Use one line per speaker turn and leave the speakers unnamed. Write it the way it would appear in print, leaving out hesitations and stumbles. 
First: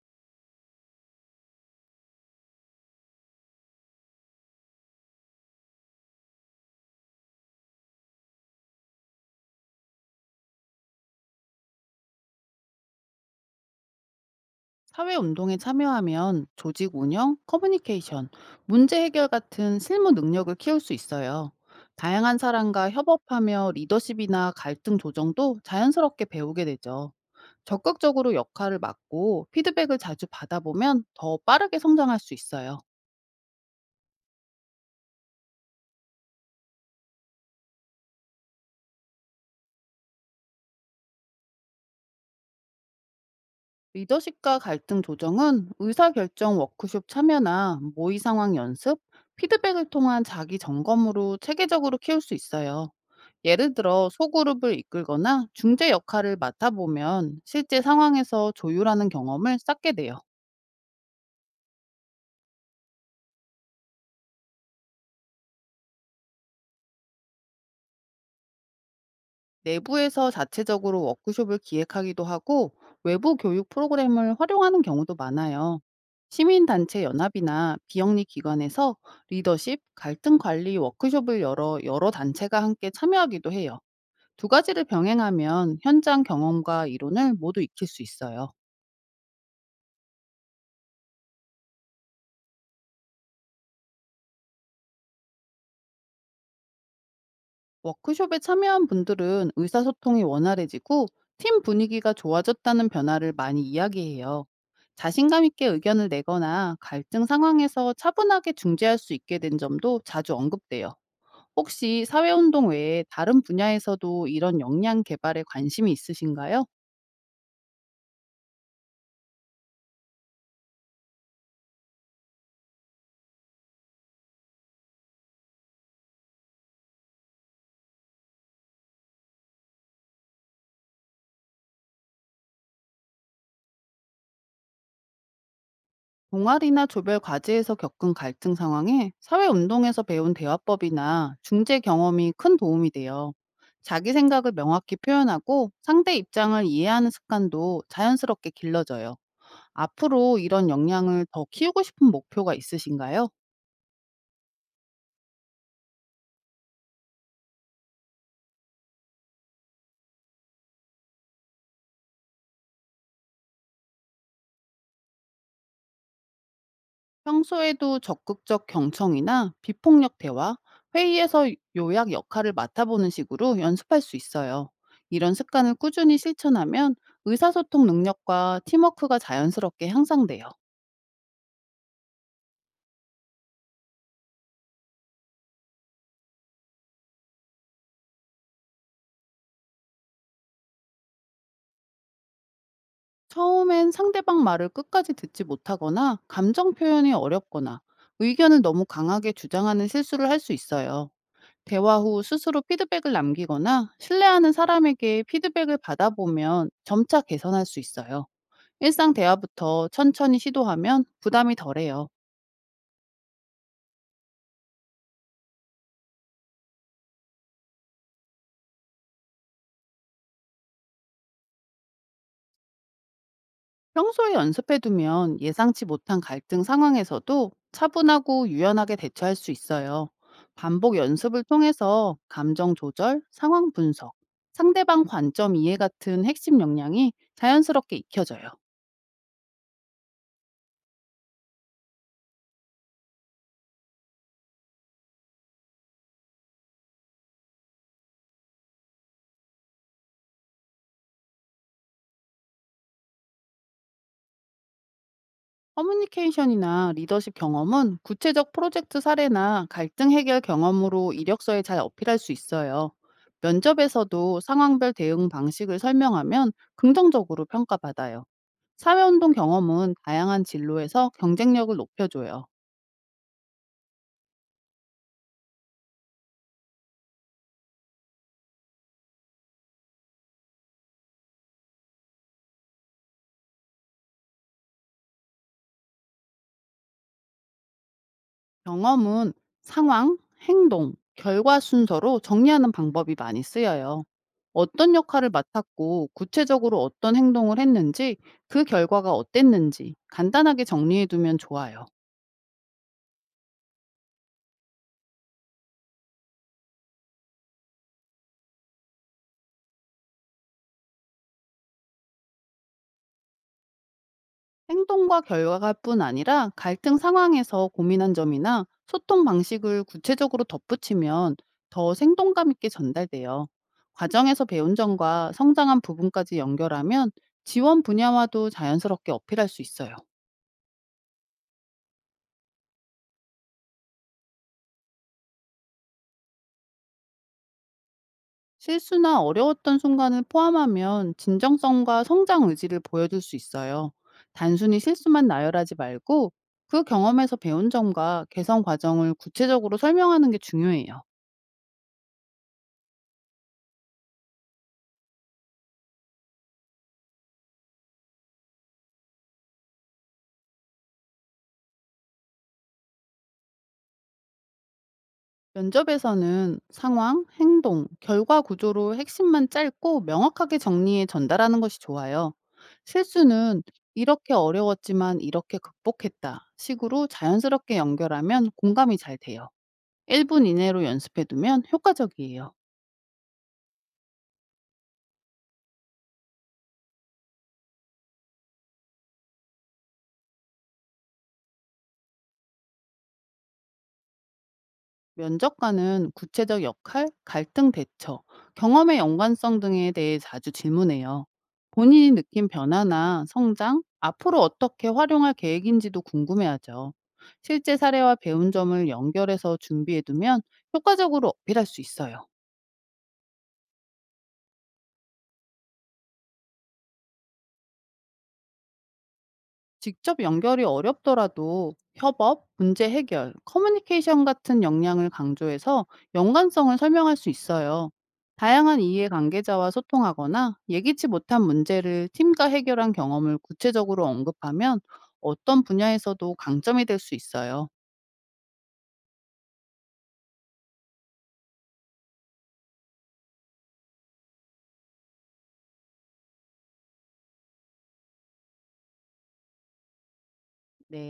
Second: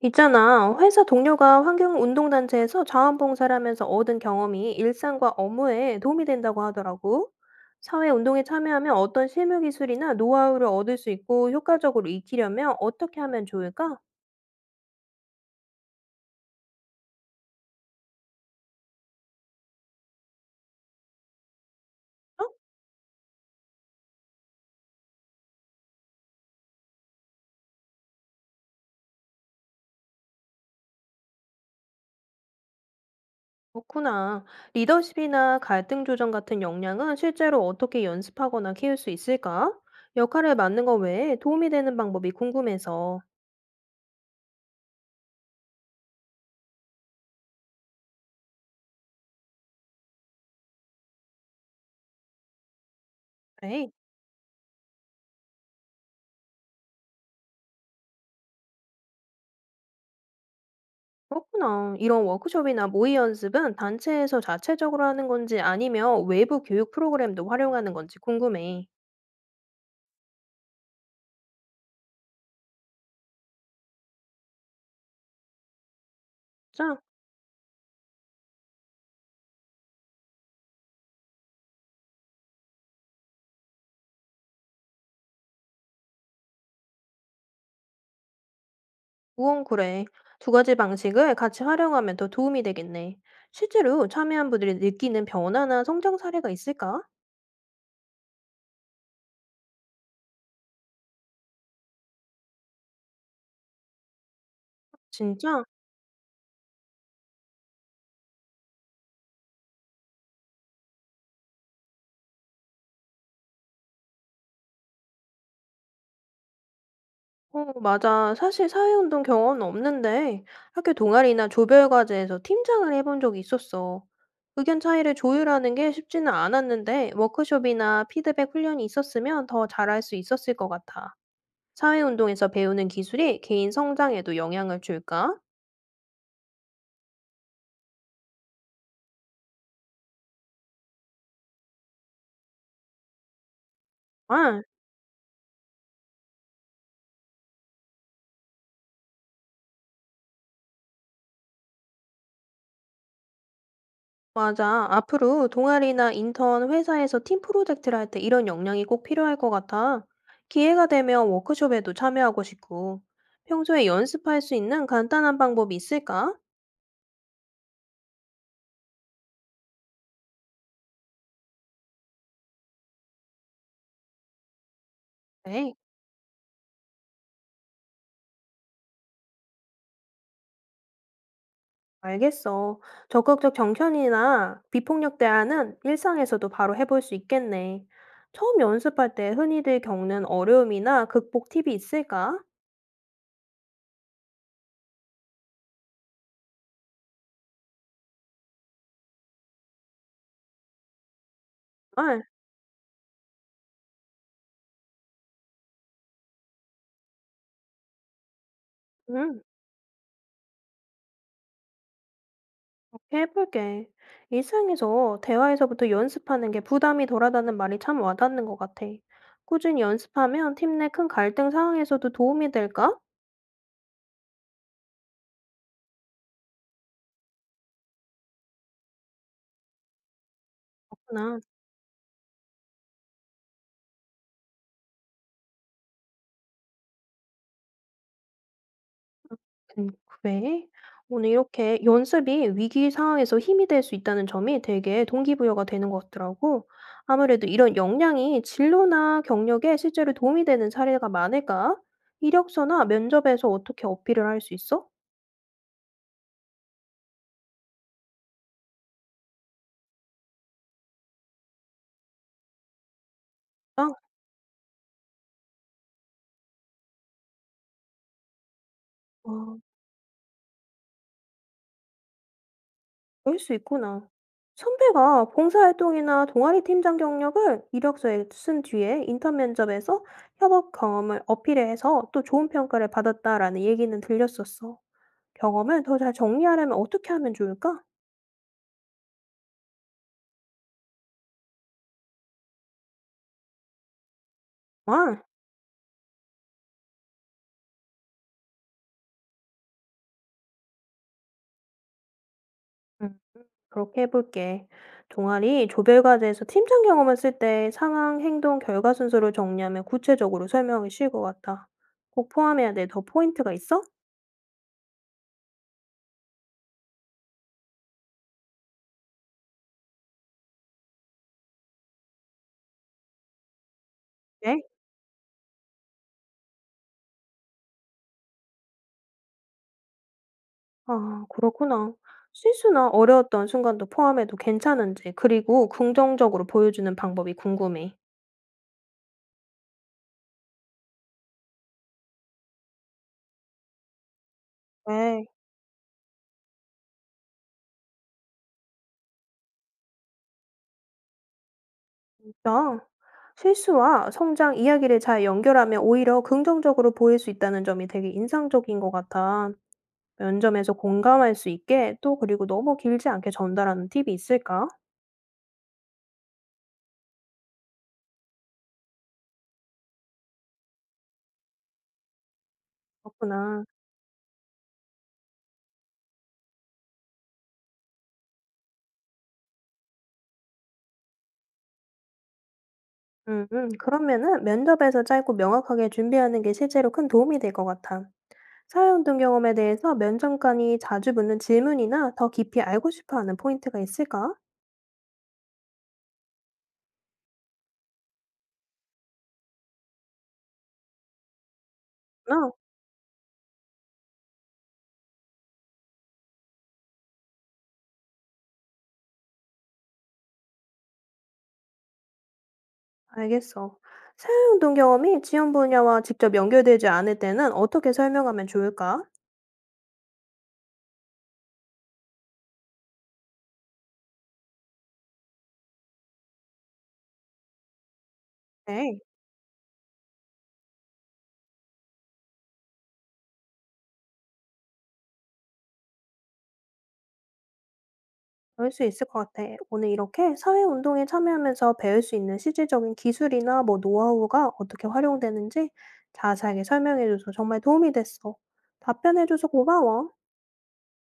있잖아. 회사 동료가 환경운동단체에서 자원봉사를 하면서 얻은 경험이 일상과 업무에 도움이 된다고 하더라고. 사회운동에 참여하면 어떤 실무 기술이나 노하우를 얻을 수 있고 효과적으로 익히려면 어떻게 하면 좋을까?
사회운동에 참여하면 조직 운영, 커뮤니케이션, 문제 해결 같은 실무 능력을 키울 수 있어요. 다양한
어?
사람과 협업하며 리더십이나 갈등 조정도 자연스럽게 배우게 되죠. 적극적으로 역할을 맡고 피드백을 자주 받아보면 더 빠르게 성장할 수 있어요.
그렇구나. 리더십이나 갈등 조정 같은 역량은 실제로 어떻게 연습하거나 키울 수 있을까? 역할을 맡는 것 외에 도움이 되는 방법이 궁금해서.
리더십과 갈등 조정은 의사결정 워크숍 참여나 모의 상황 연습, 피드백을 통한 자기 점검으로 체계적으로 키울 수 있어요. 예를
그래.
들어 소그룹을 이끌거나 중재 역할을 맡아보면 실제 상황에서 조율하는 경험을 쌓게 돼요.
그렇구나. 이런 워크숍이나 모의 연습은 단체에서 자체적으로 하는 건지 아니면 외부 교육 프로그램도 활용하는 건지 궁금해.
내부에서 자체적으로 워크숍을 기획하기도 하고 외부 교육 프로그램을 활용하는 경우도 많아요.
자,
시민단체 연합이나 비영리 기관에서 리더십, 갈등 관리 워크숍을 열어 여러 단체가 함께 참여하기도 해요. 두 가지를 병행하면 현장 경험과 이론을 모두 익힐 수 있어요.
우엉 그래. 두 가지 방식을 같이 활용하면 더 도움이 되겠네. 실제로 참여한 분들이 느끼는 변화나 성장 사례가 있을까?
워크숍에 참여한 분들은 의사소통이 원활해지고 팀 분위기가 좋아졌다는 변화를 많이 이야기해요. 자신감
진짜?
있게 의견을 내거나 갈등 상황에서 차분하게 중재할 수 있게 된 점도 자주 언급돼요. 혹시 사회운동 외에 다른 분야에서도 이런 역량 개발에 관심이 있으신가요?
어, 맞아. 사실 사회운동 경험은 없는데 학교 동아리나 조별과제에서 팀장을 해본 적이 있었어. 의견 차이를 조율하는 게 쉽지는 않았는데 워크숍이나 피드백 훈련이 있었으면 더 잘할 수 있었을 것 같아. 사회운동에서 배우는 기술이 개인 성장에도 영향을 줄까?
동아리나 조별 과제에서 겪은 갈등 상황에 사회운동에서 배운 대화법이나 중재 경험이 큰 도움이 돼요. 자기 생각을
아.
명확히 표현하고 상대 입장을 이해하는 습관도 자연스럽게 길러져요. 앞으로 이런 역량을 더 키우고 싶은 목표가 있으신가요?
맞아. 앞으로 동아리나 인턴 회사에서 팀 프로젝트를 할 때 이런 역량이 꼭 필요할 것 같아. 기회가 되면 워크숍에도 참여하고 싶고. 평소에 연습할 수 있는 간단한 방법이 있을까?
평소에도 적극적 경청이나 비폭력 대화, 회의에서 요약 역할을 맡아보는 식으로 연습할 수 있어요. 이런 습관을
네,
꾸준히 실천하면 의사소통 능력과 팀워크가 자연스럽게 향상돼요.
알겠어. 적극적 정편이나 비폭력 대화는 일상에서도 바로 해볼 수 있겠네. 처음 연습할 때 흔히들 겪는 어려움이나 극복 팁이 있을까?
처음엔 상대방 말을 끝까지 듣지 못하거나 감정 표현이 어렵거나 의견을 너무 강하게 주장하는 실수를 할 수 있어요. 대화
아,
후 스스로 피드백을 남기거나 신뢰하는 사람에게 피드백을 받아보면 점차 개선할 수 있어요. 일상
응.
대화부터 천천히 시도하면 부담이 덜해요.
해볼게. 일상에서 대화에서부터 연습하는 게 부담이 덜하다는 말이 참 와닿는 것 같아. 꾸준히 연습하면 팀 내 큰 갈등 상황에서도 도움이 될까?
평소에 연습해두면 예상치 못한 갈등 상황에서도 차분하고 유연하게 대처할 수 있어요. 반복
나,
연습을 통해서 감정 조절, 상황 분석, 상대방 관점 이해 같은 핵심 역량이 자연스럽게 익혀져요.
음, 그래. 오늘 이렇게 연습이 위기 상황에서 힘이 될 수 있다는 점이 되게 동기부여가 되는 것 같더라고. 아무래도 이런 역량이 진로나 경력에 실제로 도움이 되는 사례가 많을까? 이력서나 면접에서 어떻게 어필을 할 수 있어?
커뮤니케이션이나 리더십 경험은 구체적 프로젝트 사례나 갈등 해결 경험으로 이력서에 잘 어필할 수 있어요.
아,
면접에서도 상황별 대응 방식을 설명하면 긍정적으로 평가받아요. 사회운동
어.
경험은 다양한 진로에서 경쟁력을 높여줘요.
그럴 수 있구나. 선배가 봉사활동이나 동아리 팀장 경력을 이력서에 쓴 뒤에 인턴 면접에서 협업 경험을 어필해서 또 좋은 평가를 받았다라는 얘기는 들렸었어. 경험을 더 잘 정리하려면 어떻게 하면 좋을까?
경험은 상황, 행동, 결과 순서로 정리하는 방법이 많이 쓰여요. 어떤
아,
역할을 맡았고 구체적으로 어떤 행동을 했는지 그 결과가 어땠는지 간단하게 정리해 두면 좋아요.
음, 그렇게 해볼게. 동아리 조별과제에서 팀장 경험을 쓸 때 상황, 행동, 결과 순서로 정리하면 구체적으로 설명이 쉬울 것 같아. 꼭 포함해야 될 더 포인트가 있어?
행동과 결과뿐 아니라 갈등 상황에서 고민한 점이나 소통 방식을 구체적으로 덧붙이면 더 생동감 있게 전달돼요. 과정에서
네?
배운 점과 성장한 부분까지 연결하면 지원 분야와도 자연스럽게 어필할 수 있어요.
아 그렇구나. 실수나 어려웠던 순간도 포함해도 괜찮은지 그리고 긍정적으로 보여주는 방법이 궁금해.
실수나 어려웠던 순간을 포함하면 진정성과 성장 의지를 보여줄 수 있어요. 단순히 실수만
네.
나열하지 말고 그 경험에서 배운 점과 개선 과정을 구체적으로 설명하는 게 중요해요.
진짜? 실수와 성장 이야기를 잘 연결하면 오히려 긍정적으로 보일 수 있다는 점이 되게 인상적인 것 같아. 면접에서 공감할 수 있게 또 그리고 너무 길지 않게 전달하는 팁이 있을까?
면접에서는 상황, 행동, 결과 구조로 핵심만 짧고 명확하게 정리해 전달하는 것이 좋아요. 실수는
그렇구나.
이렇게 어려웠지만 이렇게 극복했다 식으로 자연스럽게 연결하면 공감이 잘 돼요. 1분 이내로 연습해 두면 효과적이에요.
그러면은 면접에서 짧고 명확하게 준비하는 게 실제로 큰 도움이 될 것 같아. 사회 운동 경험에 대해서 면접관이 자주 묻는 질문이나 더 깊이 알고 싶어 하는 포인트가 있을까?
면접관은 구체적 역할, 갈등 대처, 경험의 연관성 등에 대해 자주 질문해요. 본인이 느낀
아
변화나 성장, 앞으로 어떻게 활용할 계획인지도 궁금해하죠. 실제 사례와 배운 점을 연결해서 준비해두면 효과적으로 어필할 수 있어요.
알겠어. 사회 운동 경험이 지원 분야와 직접 연결되지 않을 때는 어떻게 설명하면 좋을까?
직접 연결이 어렵더라도 협업, 문제 해결, 커뮤니케이션 같은 역량을 강조해서 연관성을 설명할 수 있어요. 다양한
네,
이해 관계자와 소통하거나 예기치 못한 문제를 팀과 해결한 경험을 구체적으로 언급하면 어떤 분야에서도 강점이 될 수 있어요.
그럴 수 있을 것 같아. 오늘 이렇게 사회 운동에 참여하면서 배울 수 있는 실질적인 기술이나 뭐 노하우가 어떻게 활용되는지 자세하게 설명해줘서 정말 도움이 됐어. 답변해줘서 고마워.
네.